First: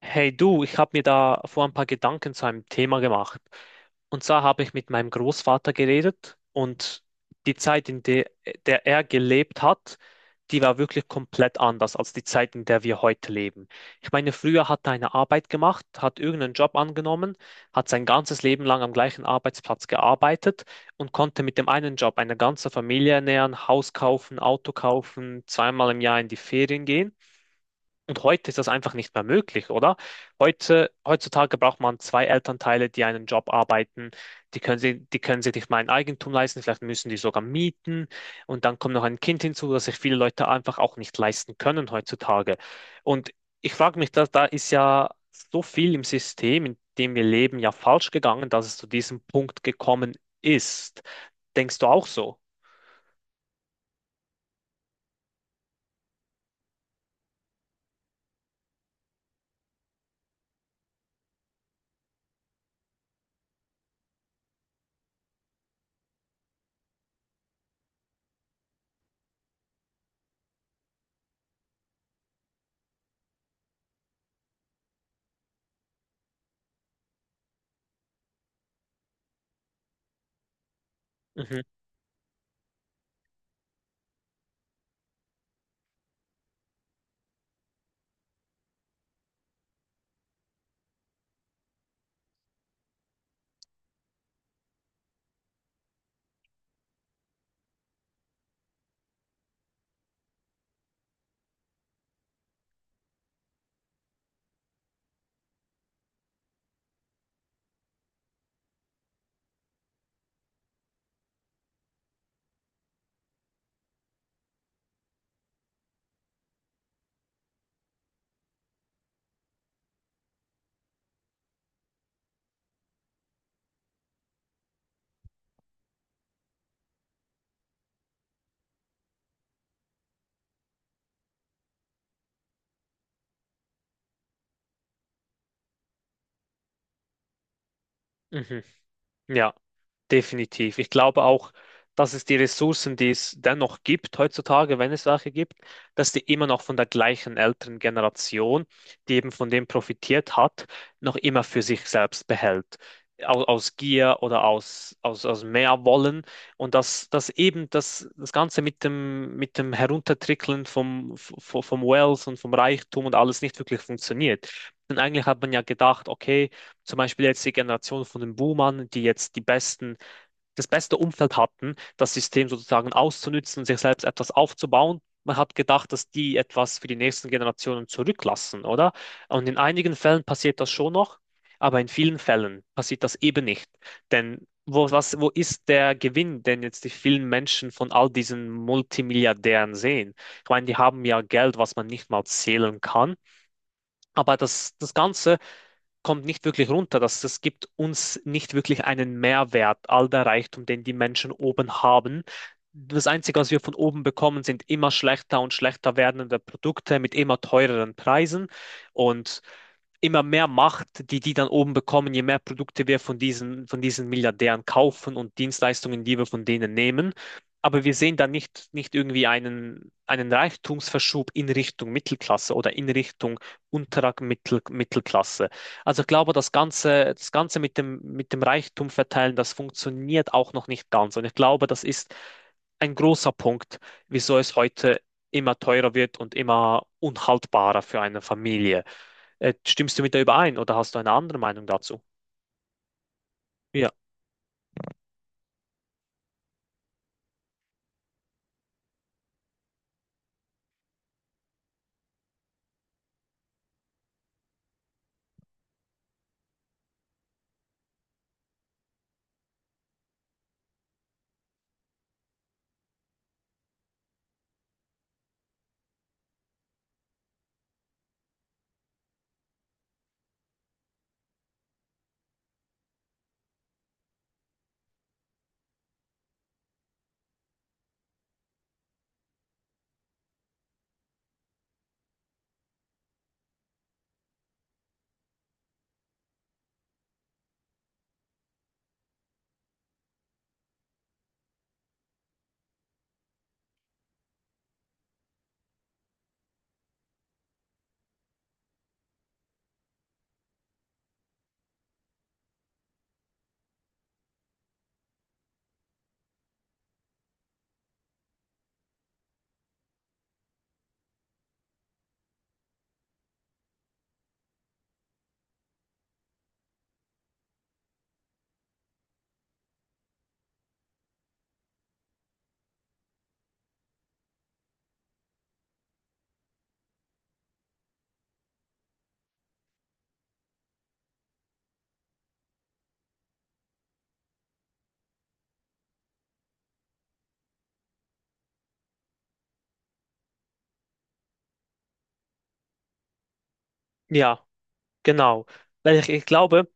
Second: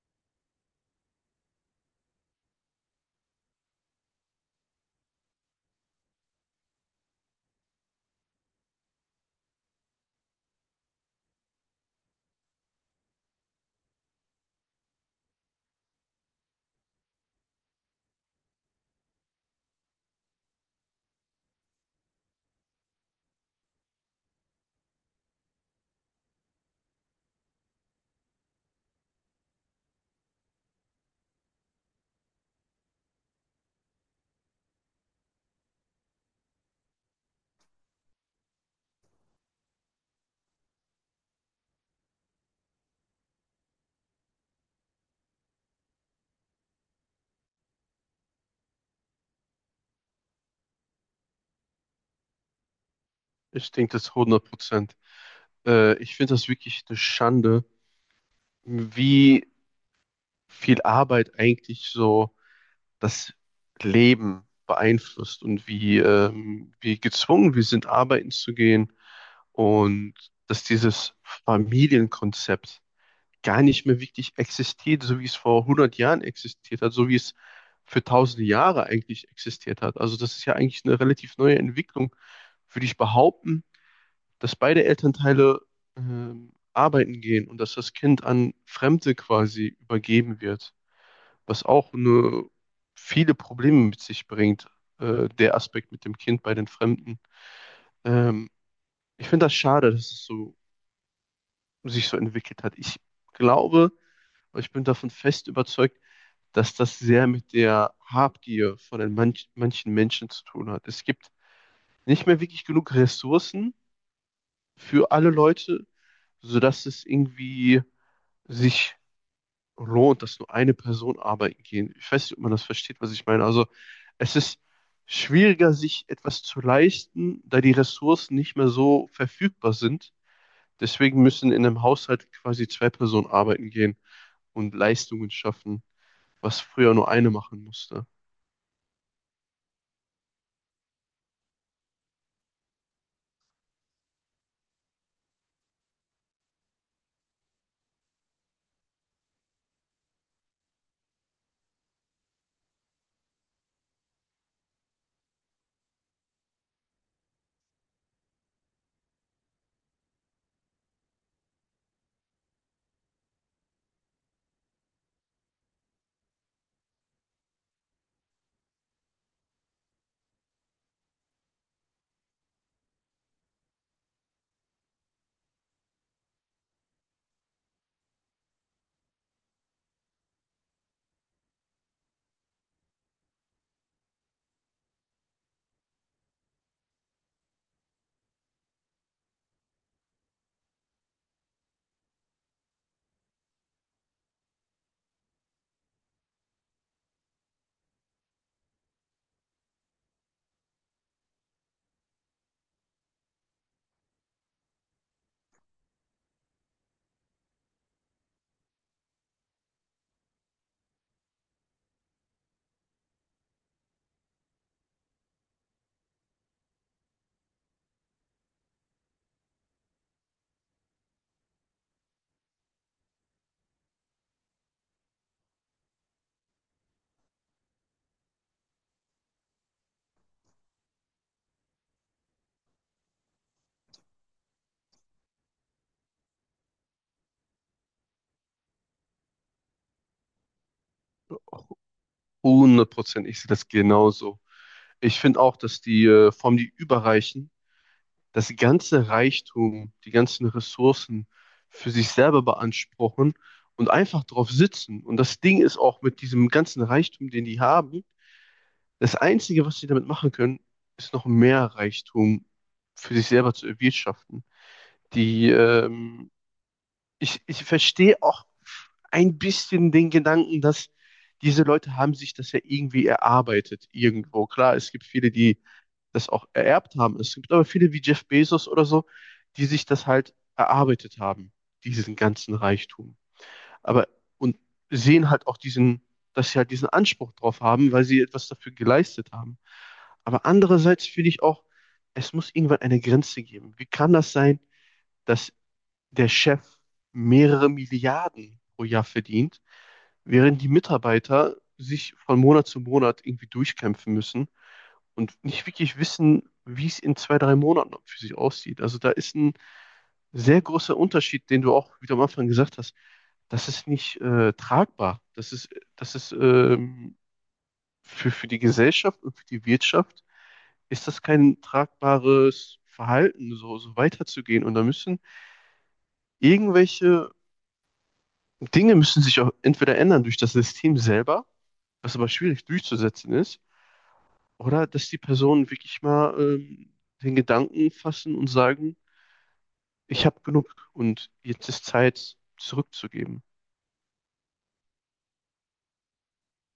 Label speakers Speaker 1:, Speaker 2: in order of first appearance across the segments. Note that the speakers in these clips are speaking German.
Speaker 1: Hey du, ich habe mir da vor ein paar Gedanken zu einem Thema gemacht. Und zwar habe ich mit meinem Großvater geredet und die Zeit, in der er gelebt hat, die war wirklich komplett anders als die Zeit, in der wir heute leben. Ich meine, früher hat er eine Arbeit gemacht, hat irgendeinen Job angenommen, hat sein ganzes Leben lang am gleichen Arbeitsplatz gearbeitet und konnte mit dem einen Job eine ganze Familie ernähren, Haus kaufen, Auto kaufen, zweimal im Jahr in die Ferien gehen. Und heute ist das einfach nicht mehr möglich, oder? Heute, heutzutage braucht man zwei Elternteile, die einen Job arbeiten. Die können sie, die können sich nicht mal ein Eigentum leisten, vielleicht müssen die sogar mieten. Und dann kommt noch ein Kind hinzu, das sich viele Leute einfach auch nicht leisten können heutzutage. Und ich frage mich, da ist ja so viel im System, in dem wir leben, ja falsch gegangen, dass es zu diesem Punkt gekommen ist. Denkst du auch so?
Speaker 2: Ich denke das 100%. Ich finde das wirklich eine Schande, wie viel Arbeit eigentlich so das Leben beeinflusst und wie gezwungen wir sind, arbeiten zu gehen und dass dieses Familienkonzept gar nicht mehr wirklich existiert, so wie es vor 100 Jahren existiert hat, so wie es für tausende Jahre eigentlich existiert hat. Also das ist ja eigentlich eine relativ neue
Speaker 1: Mhm,
Speaker 2: Entwicklung, würde ich behaupten, dass beide Elternteile arbeiten gehen und dass das Kind an Fremde quasi übergeben wird, was auch viele Probleme mit sich bringt, der Aspekt mit dem Kind bei den Fremden. Ähm, ich finde das schade, dass es sich so entwickelt hat. Ich glaube, ich bin davon fest überzeugt, dass das sehr mit der Habgier von den manchen Menschen zu tun hat. Es gibt nicht mehr wirklich genug Ressourcen für alle Leute, sodass es irgendwie sich lohnt, dass nur eine Person arbeiten gehen. Ich weiß nicht, ob man das versteht, was ich meine. Also es ist schwieriger, sich etwas zu leisten, da die Ressourcen nicht mehr so verfügbar sind. Deswegen müssen in einem Haushalt quasi zwei Personen arbeiten gehen und Leistungen schaffen, was früher nur eine machen musste.
Speaker 1: mhm, ja. Definitiv. Ich glaube auch, dass es die Ressourcen, die es dennoch gibt heutzutage, wenn es welche gibt, dass die immer noch von der gleichen älteren Generation, die eben von dem profitiert hat, noch immer für sich selbst behält. Aus Gier oder aus mehr Wollen. Und dass eben das Ganze mit dem Heruntertrickeln vom Wealth und vom Reichtum und alles nicht wirklich funktioniert. Denn eigentlich hat man ja gedacht, okay, zum Beispiel jetzt die Generation von den Boomern, die jetzt die besten das beste Umfeld hatten, das System sozusagen auszunutzen, sich selbst etwas aufzubauen. Man hat gedacht, dass die etwas für die nächsten Generationen zurücklassen, oder? Und in einigen Fällen passiert das schon noch, aber in vielen Fällen passiert das eben nicht. Denn wo ist der Gewinn, den jetzt die vielen Menschen von all diesen Multimilliardären sehen? Ich meine, die haben ja Geld, was man nicht mal zählen kann. Aber das Ganze kommt nicht wirklich runter. Das gibt uns nicht wirklich einen Mehrwert, all der Reichtum, den die Menschen oben haben. Das Einzige, was wir von oben bekommen, sind immer schlechter und schlechter werdende Produkte mit immer teureren Preisen. Und immer mehr Macht, die die dann oben bekommen, je mehr Produkte wir von diesen Milliardären kaufen und Dienstleistungen, die wir von denen nehmen. Aber wir sehen da nicht irgendwie einen Reichtumsverschub in Richtung Mittelklasse oder in Richtung unterer Mittelklasse. Also ich glaube, das Ganze mit dem Reichtum verteilen, das funktioniert auch noch nicht ganz. Und ich glaube, das ist ein großer Punkt, wieso es heute immer teurer wird und immer unhaltbarer für eine Familie. Stimmst du mit der überein oder hast du eine andere Meinung dazu?
Speaker 2: 100%, ich sehe das
Speaker 1: Ja,
Speaker 2: genauso. Ich finde auch, dass die vor allem die Überreichen das ganze Reichtum, die ganzen Ressourcen für sich selber beanspruchen und einfach drauf sitzen. Und das Ding ist auch mit diesem ganzen Reichtum, den die haben, das Einzige, was sie damit machen können, ist noch mehr Reichtum für sich selber zu erwirtschaften. Die, ähm, ich verstehe auch ein bisschen den Gedanken, dass diese Leute haben sich das ja irgendwie erarbeitet irgendwo. Klar, es gibt viele, die das auch ererbt haben. Es gibt aber viele wie Jeff Bezos oder so, die sich das halt erarbeitet haben, diesen ganzen Reichtum. Aber und sehen halt auch diesen, dass sie halt diesen Anspruch drauf haben, weil sie etwas dafür geleistet haben. Aber andererseits finde ich auch, es muss irgendwann eine Grenze geben. Wie kann das sein, dass der Chef mehrere Milliarden pro Jahr verdient, während die Mitarbeiter sich von Monat zu Monat irgendwie durchkämpfen müssen und nicht wirklich wissen, wie es in 2, 3 Monaten für sich aussieht. Also da ist ein sehr großer Unterschied, den du auch, wie du am Anfang gesagt hast, das ist nicht tragbar. Das ist für die Gesellschaft und für die Wirtschaft ist das kein tragbares Verhalten, so weiterzugehen. Und da müssen irgendwelche Dinge müssen sich auch entweder ändern durch das System selber, was aber schwierig durchzusetzen ist, oder dass die Personen wirklich mal den Gedanken fassen und sagen, ich habe genug und jetzt ist Zeit zurückzugeben.
Speaker 1: ja, genau. Weil ich glaube,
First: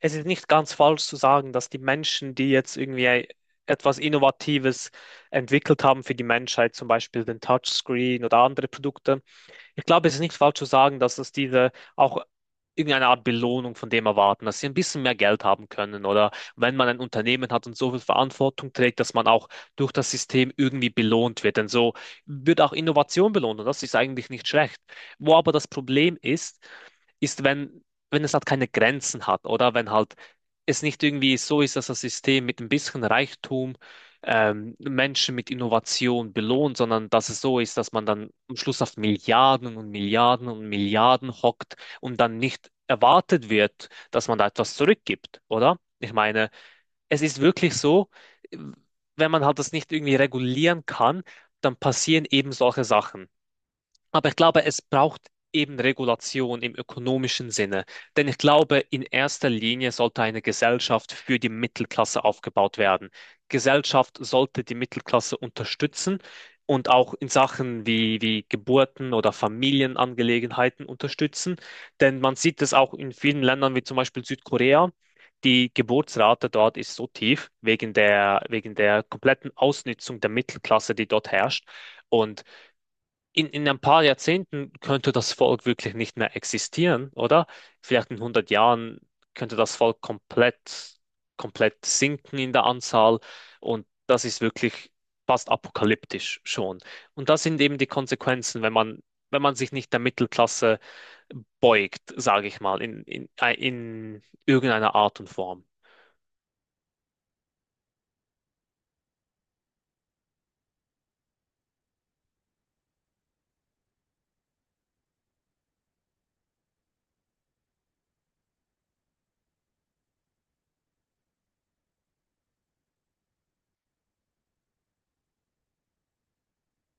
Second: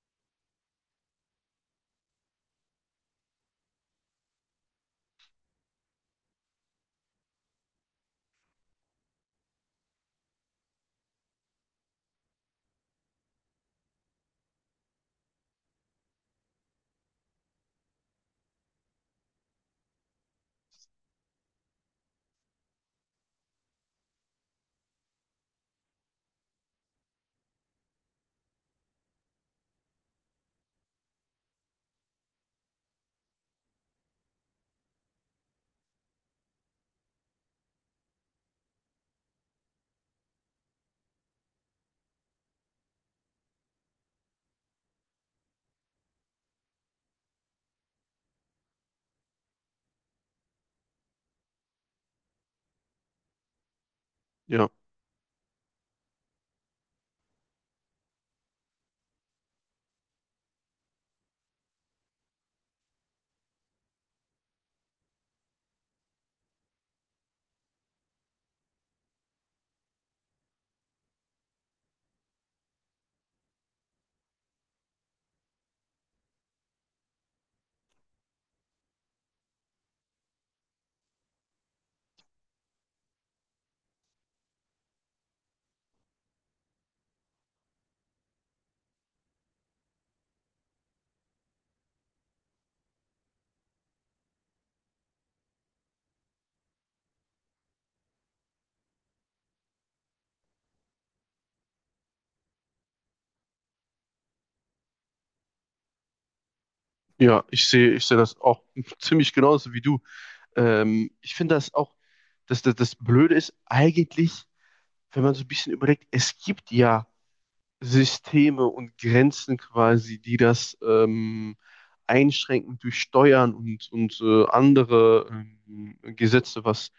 Speaker 1: es ist nicht ganz falsch zu sagen, dass die Menschen, die jetzt irgendwie etwas Innovatives entwickelt haben für die Menschheit, zum Beispiel den Touchscreen oder andere Produkte, ich glaube, es ist nicht falsch zu sagen, dass es diese auch irgendeine Art Belohnung von dem erwarten, dass sie ein bisschen mehr Geld haben können oder wenn man ein Unternehmen hat und so viel Verantwortung trägt, dass man auch durch das System irgendwie belohnt wird. Denn so wird auch Innovation belohnt und das ist eigentlich nicht schlecht. Wo aber das Problem ist, ist, wenn es halt keine Grenzen hat oder wenn halt es nicht irgendwie so ist, dass das System mit ein bisschen Reichtum Menschen mit Innovation belohnt, sondern dass es so ist, dass man dann am Schluss auf Milliarden und Milliarden und Milliarden hockt und dann nicht erwartet wird, dass man da etwas zurückgibt, oder? Ich meine, es ist wirklich so, wenn man halt das nicht irgendwie regulieren kann, dann passieren eben solche Sachen. Aber ich glaube,
Speaker 2: Ja,
Speaker 1: es braucht eben Regulation im ökonomischen Sinne. Denn ich glaube, in erster Linie sollte eine Gesellschaft für die Mittelklasse aufgebaut werden. Gesellschaft sollte die Mittelklasse unterstützen und auch in Sachen wie Geburten oder Familienangelegenheiten unterstützen. Denn man sieht es auch in vielen Ländern wie zum Beispiel Südkorea. Die Geburtsrate dort ist so tief wegen der kompletten Ausnutzung der Mittelklasse, die dort herrscht. Und in ein paar Jahrzehnten könnte das Volk wirklich nicht mehr existieren, oder? Vielleicht in 100 Jahren könnte das Volk komplett sinken in der Anzahl und das ist wirklich fast apokalyptisch schon. Und das sind eben die Konsequenzen, wenn man sich nicht der Mittelklasse beugt, sage ich mal, in irgendeiner Art und Form.
Speaker 2: ja, ich sehe das auch ziemlich genauso wie du. Ich finde das auch, dass das Blöde ist eigentlich, wenn man so ein bisschen überlegt, es gibt ja Systeme und Grenzen quasi, die das einschränken durch Steuern und andere Gesetze, was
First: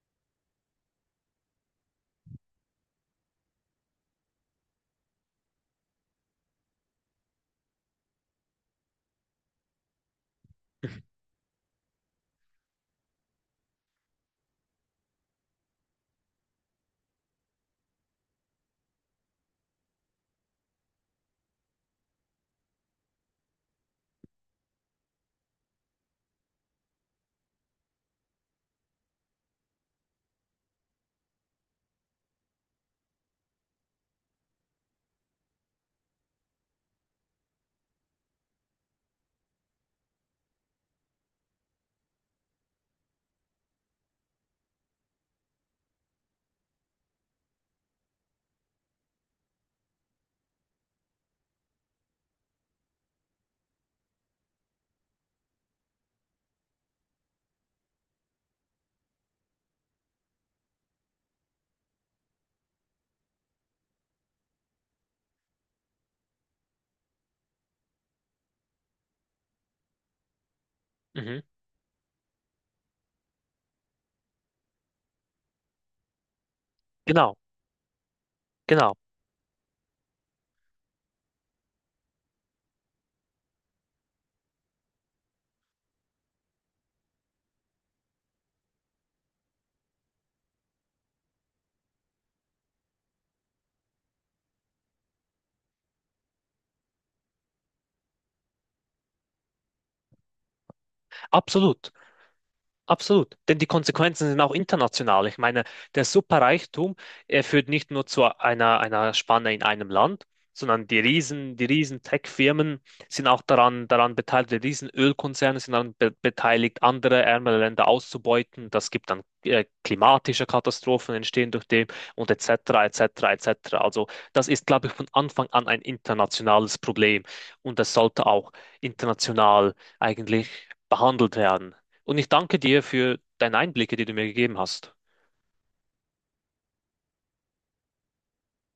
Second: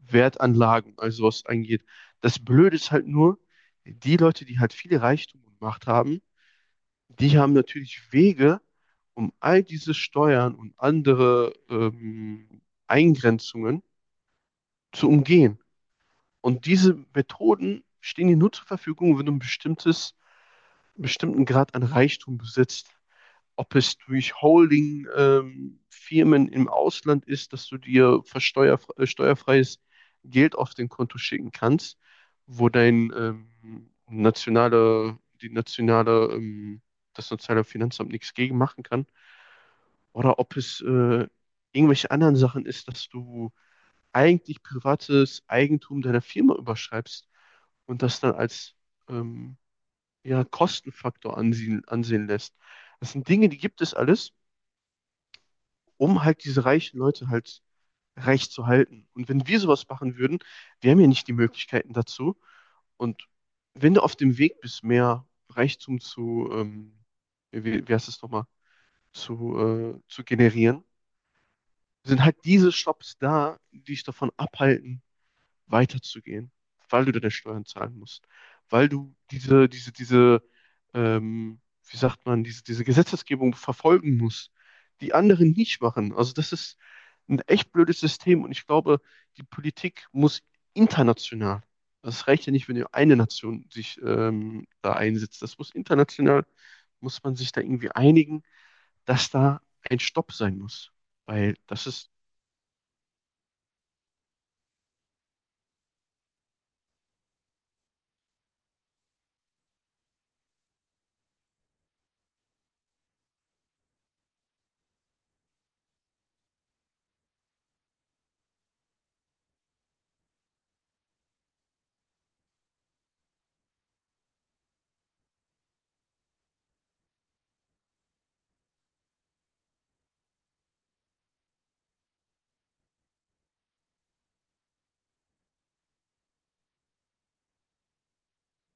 Speaker 2: Wertanlagen, also was angeht. Das Blöde ist halt nur, die Leute, die halt viel Reichtum und Macht haben, die haben natürlich Wege, um all diese Steuern und andere Eingrenzungen zu umgehen. Und diese Methoden stehen dir nur zur Verfügung, wenn du einen bestimmten Grad an Reichtum besitzt. Ob es durch Holding-Firmen im Ausland ist, dass du dir für steuerfreies Geld auf dein Konto schicken kannst, wo dein nationale, die nationale, das nationale Finanzamt nichts gegen machen kann oder ob es irgendwelche anderen Sachen ist, dass du eigentlich privates Eigentum deiner Firma überschreibst und das dann als ähm, ja, Kostenfaktor ansehen lässt. Das sind Dinge, die gibt es alles, um halt diese reichen Leute halt reich zu halten. Und wenn wir sowas machen würden, wir haben ja nicht die Möglichkeiten dazu. Und wenn du auf dem Weg bist, mehr Reichtum zu, wie heißt es nochmal, zu generieren,
Speaker 1: Mhm.
Speaker 2: sind halt diese Shops da, die dich davon abhalten, weiterzugehen, weil du deine
Speaker 1: Genau,
Speaker 2: Steuern zahlen musst, weil
Speaker 1: genau,
Speaker 2: du ähm, wie sagt man, diese Gesetzesgebung verfolgen musst, die anderen nicht machen. Also das ist ein echt blödes System und ich glaube, die Politik muss international, das reicht ja nicht, wenn nur eine Nation sich da einsetzt, das muss international, muss man sich da irgendwie einigen, dass da ein Stopp sein muss, weil das
Speaker 1: absolut.
Speaker 2: ist
Speaker 1: Absolut, denn die Konsequenzen sind auch international. Ich meine, der Superreichtum, er führt nicht nur zu einer Spanne in einem Land, sondern die riesen Tech-Firmen sind auch daran beteiligt, die riesen Ölkonzerne sind daran be beteiligt, andere ärmere Länder auszubeuten. Das gibt dann klimatische Katastrophen entstehen durch dem und et cetera, et cetera, et cetera. Also das ist, glaube ich, von Anfang an ein internationales Problem und das sollte auch international eigentlich behandelt werden. Und ich danke dir für deine Einblicke, die du mir gegeben hast.